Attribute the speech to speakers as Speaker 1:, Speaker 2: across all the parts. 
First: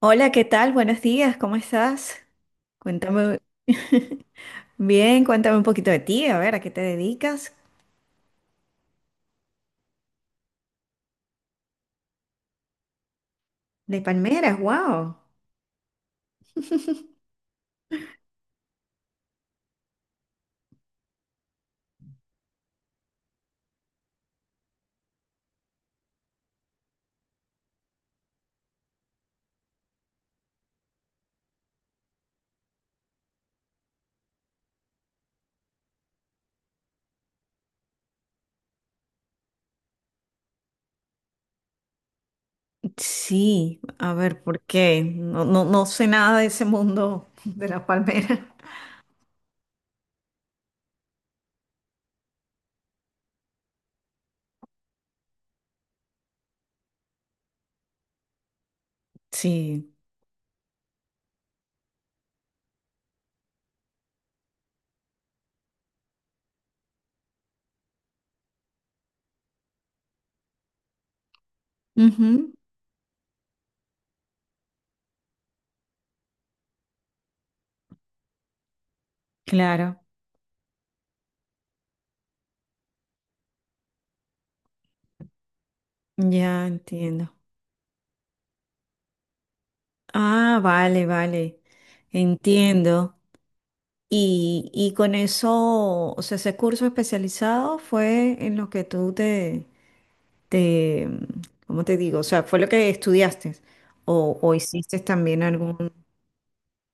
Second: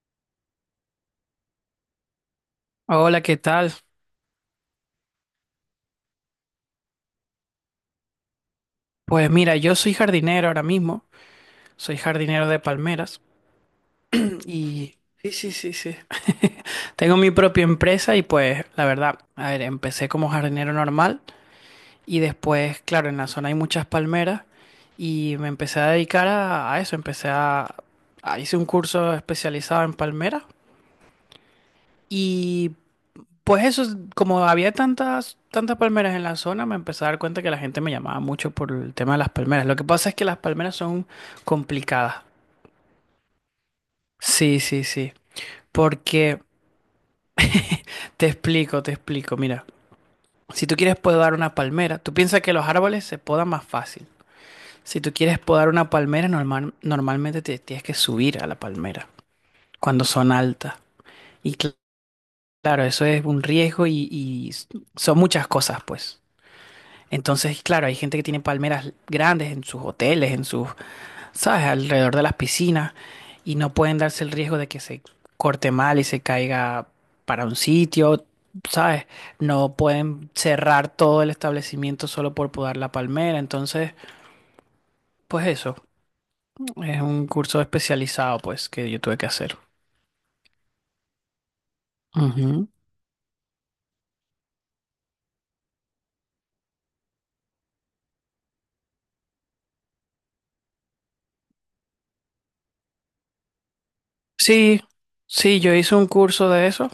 Speaker 1: Hola, ¿qué tal? Buenos días, ¿cómo estás?
Speaker 2: Hola, ¿qué
Speaker 1: Cuéntame.
Speaker 2: tal?
Speaker 1: Bien, cuéntame un poquito de ti, a ver, ¿a qué te dedicas?
Speaker 2: Pues mira, yo soy jardinero ahora mismo, soy jardinero de palmeras
Speaker 1: De palmeras,
Speaker 2: y...
Speaker 1: wow.
Speaker 2: Sí, sí, sí, sí. Tengo mi propia empresa y pues la verdad, a ver, empecé como jardinero normal y después, claro, en la zona hay muchas palmeras y me empecé a dedicar a eso, empecé a, hice un curso especializado en palmeras y pues eso, como había tantas, tantas palmeras en la zona, me empecé a dar cuenta que la gente me llamaba mucho por el tema de las palmeras. Lo que pasa es que las palmeras son complicadas.
Speaker 1: Sí, a ver, ¿por
Speaker 2: Sí, sí,
Speaker 1: qué?
Speaker 2: sí.
Speaker 1: No, no sé nada
Speaker 2: Porque
Speaker 1: de ese mundo de las
Speaker 2: te
Speaker 1: palmeras.
Speaker 2: explico, te explico. Mira, si tú quieres podar una palmera, tú piensas que los árboles se podan más fácil. Si tú quieres podar una palmera, normal, normalmente te tienes que subir a la palmera
Speaker 1: Sí.
Speaker 2: cuando son altas. Y claro, eso es un riesgo y son muchas cosas, pues. Entonces, claro, hay gente que tiene palmeras grandes en sus hoteles, en sus, ¿sabes?, alrededor de las
Speaker 1: Ujú.
Speaker 2: piscinas y no pueden darse el riesgo de que se corte mal y se caiga para un sitio, ¿sabes? No
Speaker 1: Claro,
Speaker 2: pueden cerrar todo el establecimiento solo por podar la palmera. Entonces, pues eso,
Speaker 1: ya
Speaker 2: es un
Speaker 1: entiendo.
Speaker 2: curso especializado, pues, que yo tuve que hacer.
Speaker 1: Ah, vale, vale,
Speaker 2: Ujú.
Speaker 1: entiendo. Y con eso, o sea, ese curso especializado fue en lo que tú te, ¿cómo te digo? O sea, ¿fue lo que estudiaste? ¿O
Speaker 2: Sí,
Speaker 1: hiciste también
Speaker 2: sí, yo
Speaker 1: algún...
Speaker 2: hice un curso de eso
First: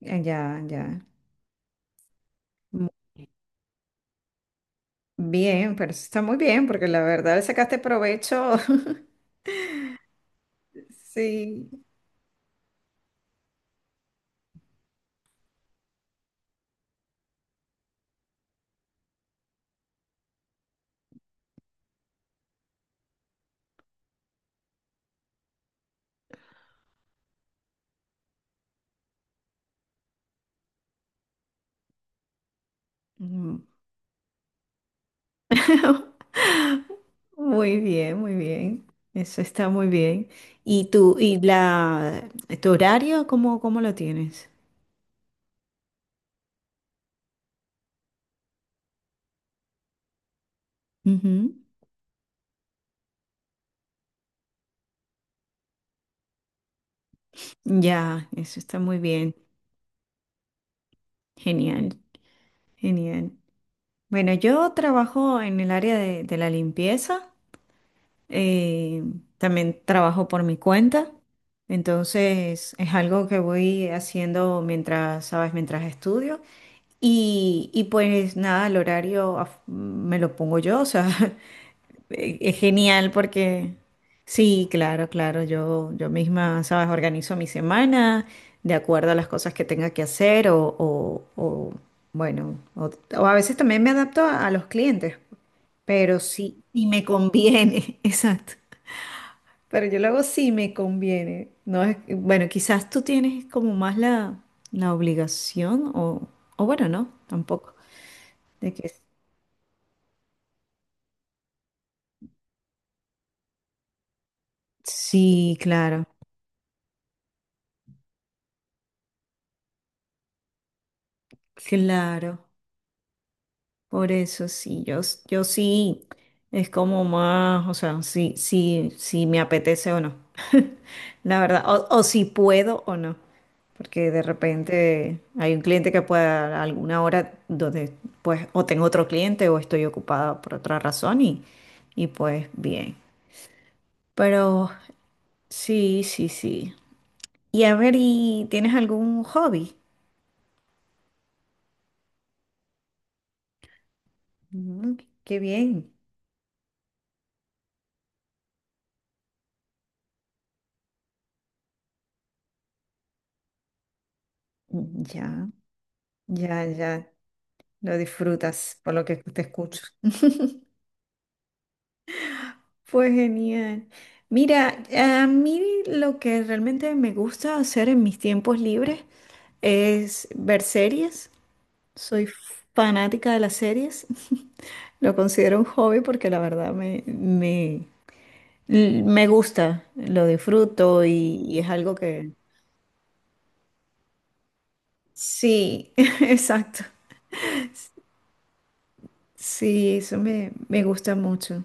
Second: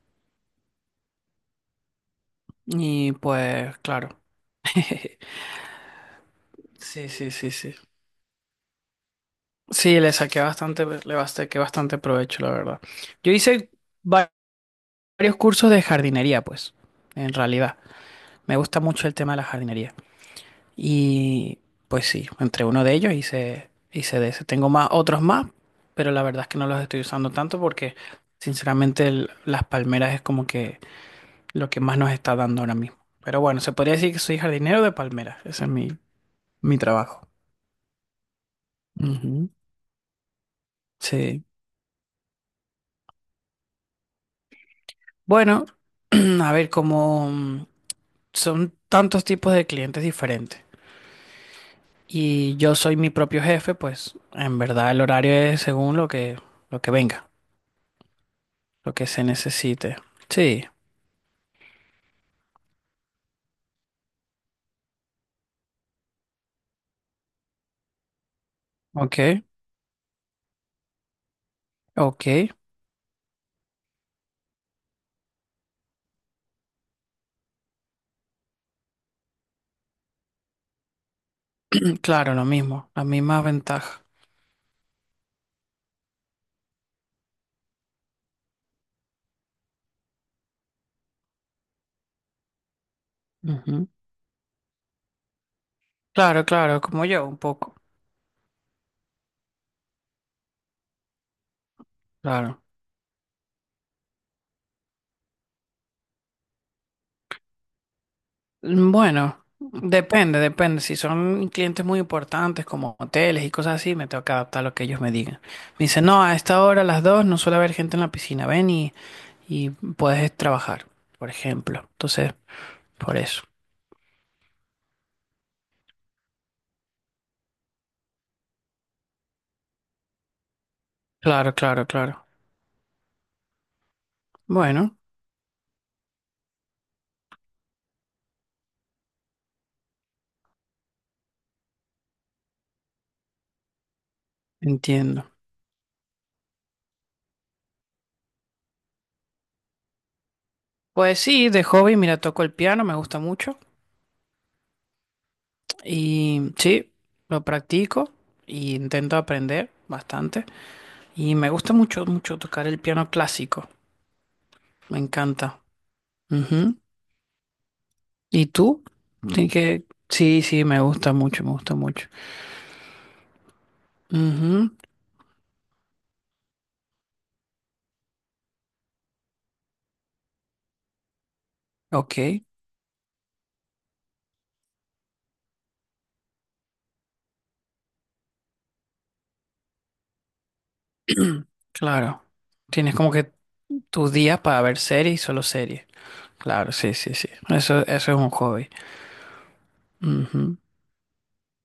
Speaker 1: Ya, ya. Mu-
Speaker 2: y pues, claro.
Speaker 1: Bien, pero eso está muy bien, porque la
Speaker 2: Sí, sí,
Speaker 1: verdad le
Speaker 2: sí, sí.
Speaker 1: sacaste provecho.
Speaker 2: Sí, le saqué
Speaker 1: Sí.
Speaker 2: bastante provecho, la verdad. Yo hice va- varios cursos de jardinería, pues, en realidad. Me gusta mucho el tema de la jardinería. Y pues sí, entre uno de ellos hice, hice de ese. Tengo más, otros más, pero la verdad es que no los estoy usando tanto porque, sinceramente, las palmeras es como que lo que más nos está dando ahora mismo. Pero bueno,
Speaker 1: Mm.
Speaker 2: se podría decir que soy jardinero de palmeras. Ese es mi, mi trabajo.
Speaker 1: Muy bien, muy bien. Eso
Speaker 2: Ujú.
Speaker 1: está muy bien. ¿Y
Speaker 2: Sí.
Speaker 1: tu horario, cómo lo tienes?
Speaker 2: Bueno, a ver, como son tantos tipos de clientes diferentes.
Speaker 1: Ujú.
Speaker 2: Y yo soy mi propio jefe, pues en verdad el horario es según lo que venga,
Speaker 1: Ya, eso está
Speaker 2: lo
Speaker 1: muy
Speaker 2: que se
Speaker 1: bien.
Speaker 2: necesite. Sí,
Speaker 1: Genial, genial. Bueno, yo trabajo en el área de la limpieza. eh,
Speaker 2: ok,
Speaker 1: También trabajo por mi cuenta,
Speaker 2: ok.
Speaker 1: entonces es algo que voy haciendo mientras, sabes, mientras estudio. Y pues nada, el horario me lo pongo yo, o sea,
Speaker 2: Claro, lo
Speaker 1: es
Speaker 2: mismo, la
Speaker 1: genial
Speaker 2: misma
Speaker 1: porque
Speaker 2: ventaja.
Speaker 1: sí, claro, claro, yo misma, sabes, organizo mi semana de acuerdo a las cosas que tenga que hacer o, o a veces también me
Speaker 2: Ujú.
Speaker 1: adapto a los clientes, pero
Speaker 2: Claro,
Speaker 1: sí,
Speaker 2: claro,
Speaker 1: y me
Speaker 2: como yo, un poco.
Speaker 1: conviene, exacto. Pero yo lo hago si me conviene. No es, bueno,
Speaker 2: Claro.
Speaker 1: quizás tú tienes como más la obligación o bueno, no, tampoco. De que
Speaker 2: Bueno, depende, depende. Si son clientes muy importantes como hoteles y cosas así, me tengo que adaptar a lo que ellos me digan.
Speaker 1: sí,
Speaker 2: Me dicen,
Speaker 1: claro,
Speaker 2: no, a esta hora, a las dos, no suele haber gente en la piscina. Ven y puedes trabajar, por ejemplo. Entonces,
Speaker 1: claro.
Speaker 2: por eso.
Speaker 1: Por eso sí, yo sí, es como más, o sea, sí, sí, sí me apetece o no, la
Speaker 2: Claro,
Speaker 1: verdad,
Speaker 2: claro,
Speaker 1: o si
Speaker 2: claro.
Speaker 1: puedo o no, porque de
Speaker 2: Bueno,
Speaker 1: repente hay un cliente que pueda a alguna hora donde pues o tengo otro cliente o estoy ocupada por otra razón y pues bien, pero
Speaker 2: entiendo.
Speaker 1: sí, sí, sí. Y a ver, ¿y tienes algún hobby?
Speaker 2: Pues sí, de hobby, mira, toco el piano, me gusta mucho
Speaker 1: Mm, qué bien,
Speaker 2: y sí, lo practico y intento aprender bastante y me gusta mucho, mucho tocar el piano clásico, me
Speaker 1: ya,
Speaker 2: encanta.
Speaker 1: ya,
Speaker 2: Ujú.
Speaker 1: ya. Lo
Speaker 2: ¿Y
Speaker 1: disfrutas
Speaker 2: tú?
Speaker 1: por lo que te
Speaker 2: Sí,
Speaker 1: escucho.
Speaker 2: que... sí, sí, me gusta mucho, me gusta mucho.
Speaker 1: Fue genial.
Speaker 2: Ujú.
Speaker 1: Mira, a mí lo que realmente me gusta hacer en mis tiempos libres es ver series.
Speaker 2: Ok,
Speaker 1: Soy fanática de las series. Lo considero un hobby porque la verdad me gusta, lo disfruto y es algo
Speaker 2: claro.
Speaker 1: que...
Speaker 2: Tienes como que tus días para ver series y solo series.
Speaker 1: Sí,
Speaker 2: Claro,
Speaker 1: exacto.
Speaker 2: sí, sí, sí. Eso es un hobby.
Speaker 1: Sí, eso
Speaker 2: Ujú.
Speaker 1: me gusta mucho.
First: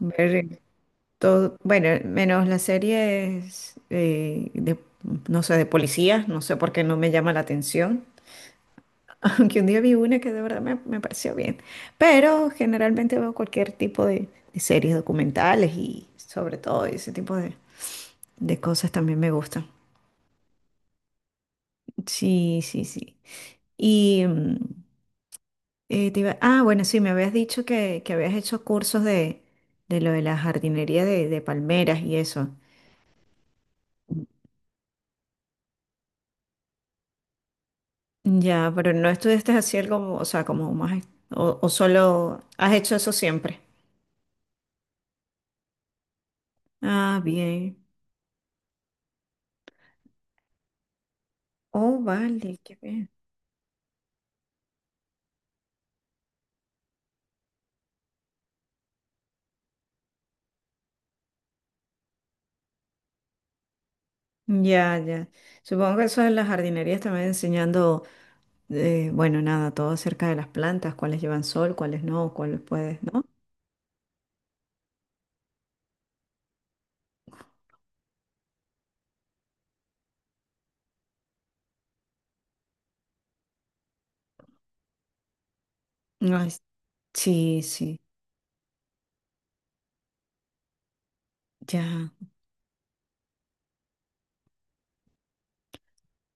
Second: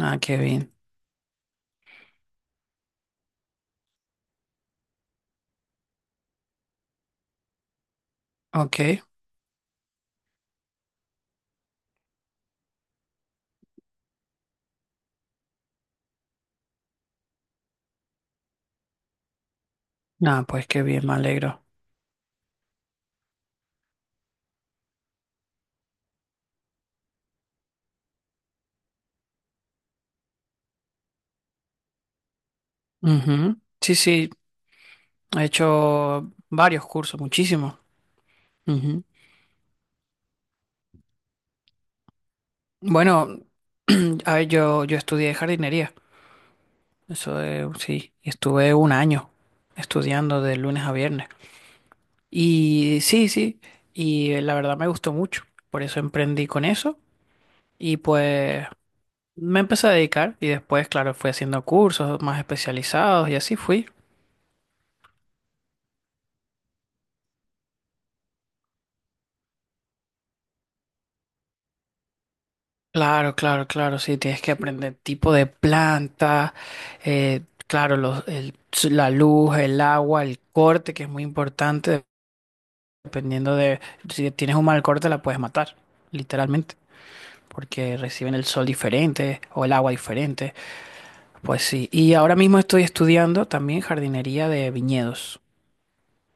Speaker 2: Ah, qué bien.
Speaker 1: Todo, bueno, menos las series de no sé, de policías, no sé por qué no me llama la atención,
Speaker 2: Ok.
Speaker 1: aunque un día vi una que de verdad me pareció bien, pero generalmente veo cualquier tipo de series documentales y sobre todo ese tipo de cosas también me gustan.
Speaker 2: Ah, pues qué bien, me alegro.
Speaker 1: Sí, sí, sí. Y mm, ah, bueno, sí, me habías dicho que habías hecho cursos de lo de la jardinería de palmeras y eso.
Speaker 2: Ujú. Sí, sí, he hecho varios cursos, muchísimos.
Speaker 1: Ya, pero
Speaker 2: Ujú.
Speaker 1: no estudiaste así algo, o sea, como más, o solo has hecho eso
Speaker 2: Bueno,
Speaker 1: siempre.
Speaker 2: a ver, yo estudié jardinería.
Speaker 1: Ah,
Speaker 2: Eso
Speaker 1: bien.
Speaker 2: sí, estuve un año estudiando de lunes a viernes.
Speaker 1: Oh, vale, qué
Speaker 2: Y
Speaker 1: bien.
Speaker 2: sí, sí, y la verdad me gustó mucho. Por eso emprendí con eso. Y pues me empecé a dedicar y después, claro, fui haciendo cursos más especializados y así fui.
Speaker 1: Ya, ya. Supongo que eso en las jardinerías también enseñando, bueno, nada, todo acerca de las plantas, cuáles llevan sol, cuáles no, cuáles puedes, ¿no?
Speaker 2: Claro, claro, claro, sí, tienes que aprender tipo de planta, eh, claro, la luz, el agua, el corte, que es muy importante, dependiendo de si tienes un mal corte la puedes matar,
Speaker 1: Ay,
Speaker 2: literalmente,
Speaker 1: sí,
Speaker 2: porque
Speaker 1: sí,
Speaker 2: reciben el sol diferente o el agua diferente. Pues sí,
Speaker 1: ya.
Speaker 2: y ahora mismo estoy estudiando también jardinería de viñedos.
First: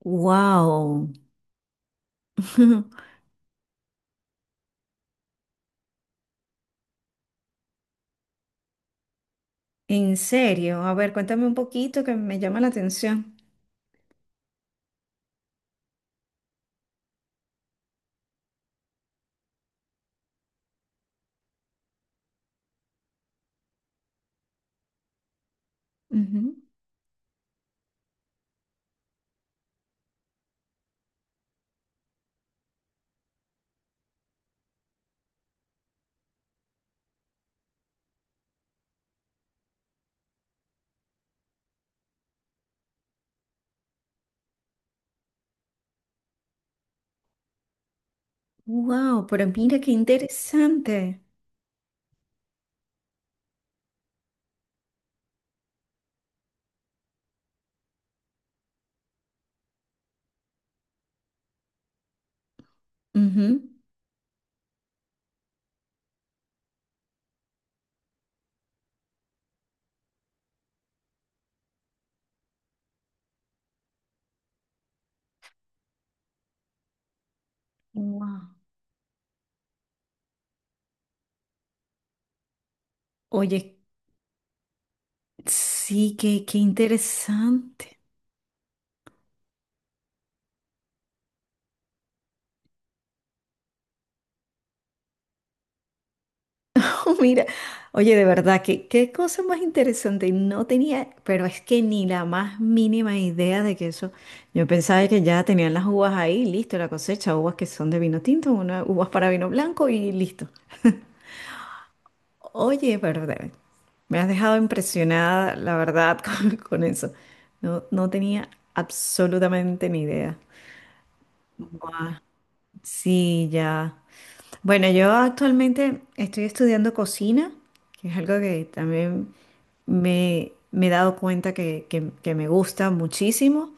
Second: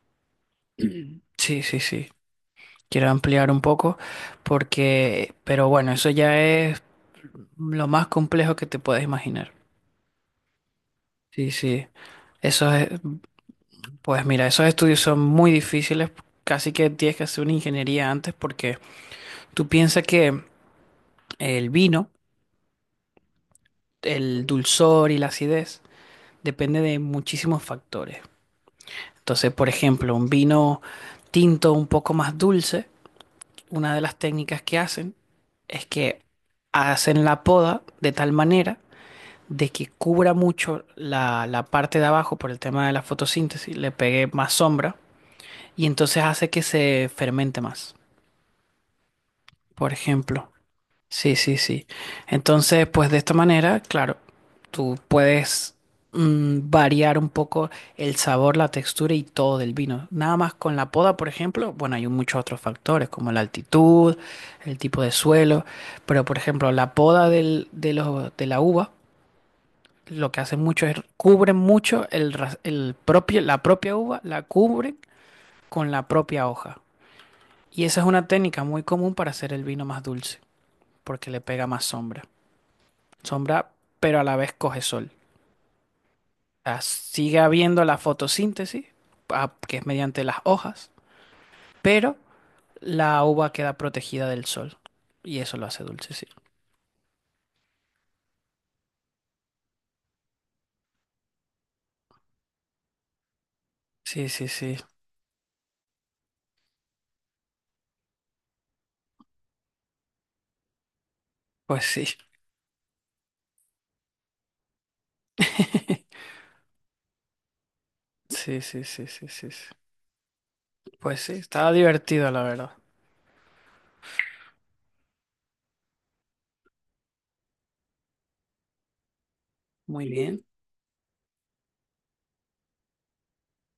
Speaker 1: Wow.
Speaker 2: Sí, sí, sí. Quiero ampliar un poco porque, pero bueno, eso ya es lo más complejo que te puedes imaginar.
Speaker 1: En serio, a ver, cuéntame
Speaker 2: Sí,
Speaker 1: un
Speaker 2: sí.
Speaker 1: poquito que me llama la
Speaker 2: Esos,
Speaker 1: atención.
Speaker 2: pues mira, esos estudios son muy difíciles, casi que tienes que hacer una ingeniería antes porque tú piensas que el vino, el dulzor y la acidez depende de muchísimos factores. Entonces, por ejemplo, un vino tinto un poco más dulce, una de las técnicas que hacen es que hacen la poda de tal manera de que cubra mucho la parte de abajo por el tema de la fotosíntesis, le pegue más sombra y entonces hace que se fermente más,
Speaker 1: Wow, pero mira qué
Speaker 2: por ejemplo.
Speaker 1: interesante.
Speaker 2: Sí, sí, sí. Entonces, pues de esta manera, claro, tú puedes variar un poco el sabor, la textura y todo del vino. Nada más con la poda, por ejemplo, bueno, hay muchos otros factores como la altitud, el tipo de suelo, pero por ejemplo, la poda de, de la uva lo que hacen mucho es cubren mucho el, el propio, la propia uva, la cubren con la propia hoja. Y esa es una
Speaker 1: Wow.
Speaker 2: técnica muy común para hacer el vino más dulce, porque le pega más sombra. Sombra,
Speaker 1: Oye,
Speaker 2: pero a la vez coge sol.
Speaker 1: sí, qué, qué
Speaker 2: O sea, sigue habiendo
Speaker 1: interesante.
Speaker 2: la fotosíntesis, ah, que es mediante las hojas, pero la uva queda protegida del sol. Y eso lo hace dulce, sí.
Speaker 1: Oh, mira, oye, de verdad, qué, qué cosa más interesante. No tenía, pero es que ni la más mínima idea de que eso.
Speaker 2: Sí, sí,
Speaker 1: Yo
Speaker 2: sí.
Speaker 1: pensaba que ya tenían las uvas ahí, listo, la cosecha, uvas que son de vino tinto, unas uvas para vino blanco y listo.
Speaker 2: Pues sí.
Speaker 1: Oye, me has dejado impresionada, la verdad, con eso. No, no tenía
Speaker 2: Sí, sí, sí, sí, sí, sí.
Speaker 1: absolutamente ni idea.
Speaker 2: Pues sí, estaba divertido, la verdad.
Speaker 1: Sí, ya. Bueno, yo actualmente estoy estudiando cocina, que es algo que también
Speaker 2: Muy bien.
Speaker 1: me he dado cuenta que me gusta muchísimo,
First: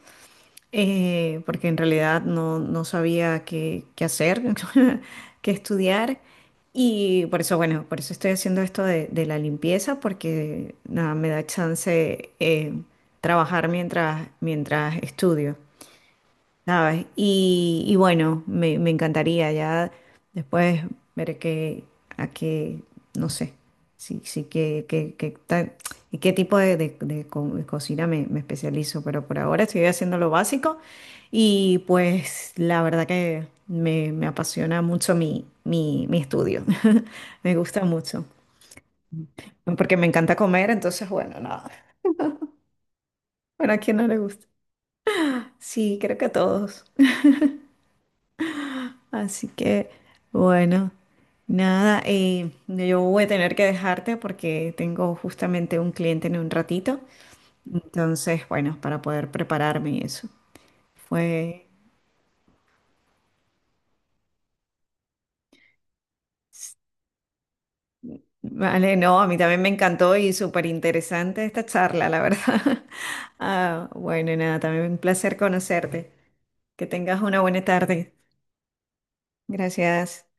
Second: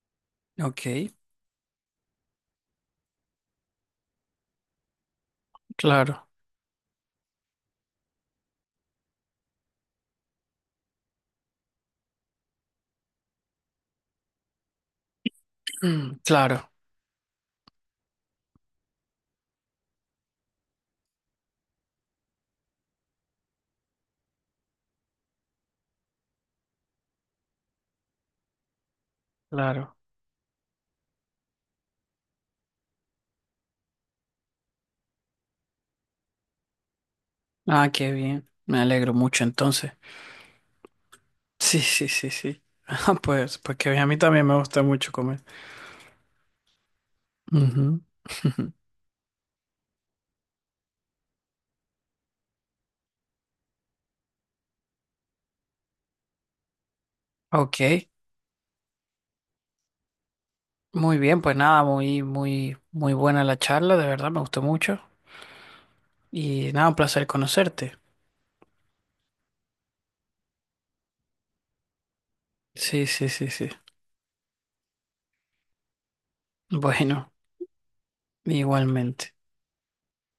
Speaker 2: Ok.
Speaker 1: porque en realidad no sabía qué, qué hacer, qué estudiar.
Speaker 2: Claro,
Speaker 1: Y por eso, bueno, por eso estoy haciendo esto de la limpieza, porque nada, me da chance trabajar mientras, mientras estudio.
Speaker 2: mm, claro,
Speaker 1: ¿Sabes? Y bueno, me encantaría ya después ver qué, a qué, no sé, sí, sí, qué, qué, qué tal y qué tipo de cocina me especializo, pero por ahora estoy
Speaker 2: claro.
Speaker 1: haciendo lo básico y pues la verdad que me apasiona mucho mi estudio, me gusta
Speaker 2: Ah, qué
Speaker 1: mucho,
Speaker 2: bien. Me alegro mucho entonces.
Speaker 1: porque me encanta comer, entonces bueno, nada,
Speaker 2: Sí, sí, sí, sí. Ah, pues,
Speaker 1: bueno, ¿a
Speaker 2: pues
Speaker 1: quién
Speaker 2: que a
Speaker 1: no le
Speaker 2: mí también
Speaker 1: gusta?
Speaker 2: me gusta mucho comer.
Speaker 1: Sí, creo que a todos.
Speaker 2: Ujú.
Speaker 1: Así que, bueno, nada, yo voy a tener que dejarte porque tengo justamente un cliente en un ratito.
Speaker 2: Ok,
Speaker 1: Entonces, bueno, para poder prepararme y eso.
Speaker 2: muy bien, pues
Speaker 1: Fue,
Speaker 2: nada, muy, muy, muy buena la charla, de verdad, me gustó mucho. Y nada, un placer conocerte.
Speaker 1: vale, no, a mí también me encantó y súper interesante esta charla, la verdad.
Speaker 2: Sí, sí, sí, sí.
Speaker 1: Ah, bueno, nada, también un placer conocerte. Que tengas
Speaker 2: Bueno,
Speaker 1: una buena tarde.
Speaker 2: igualmente.
Speaker 1: Gracias.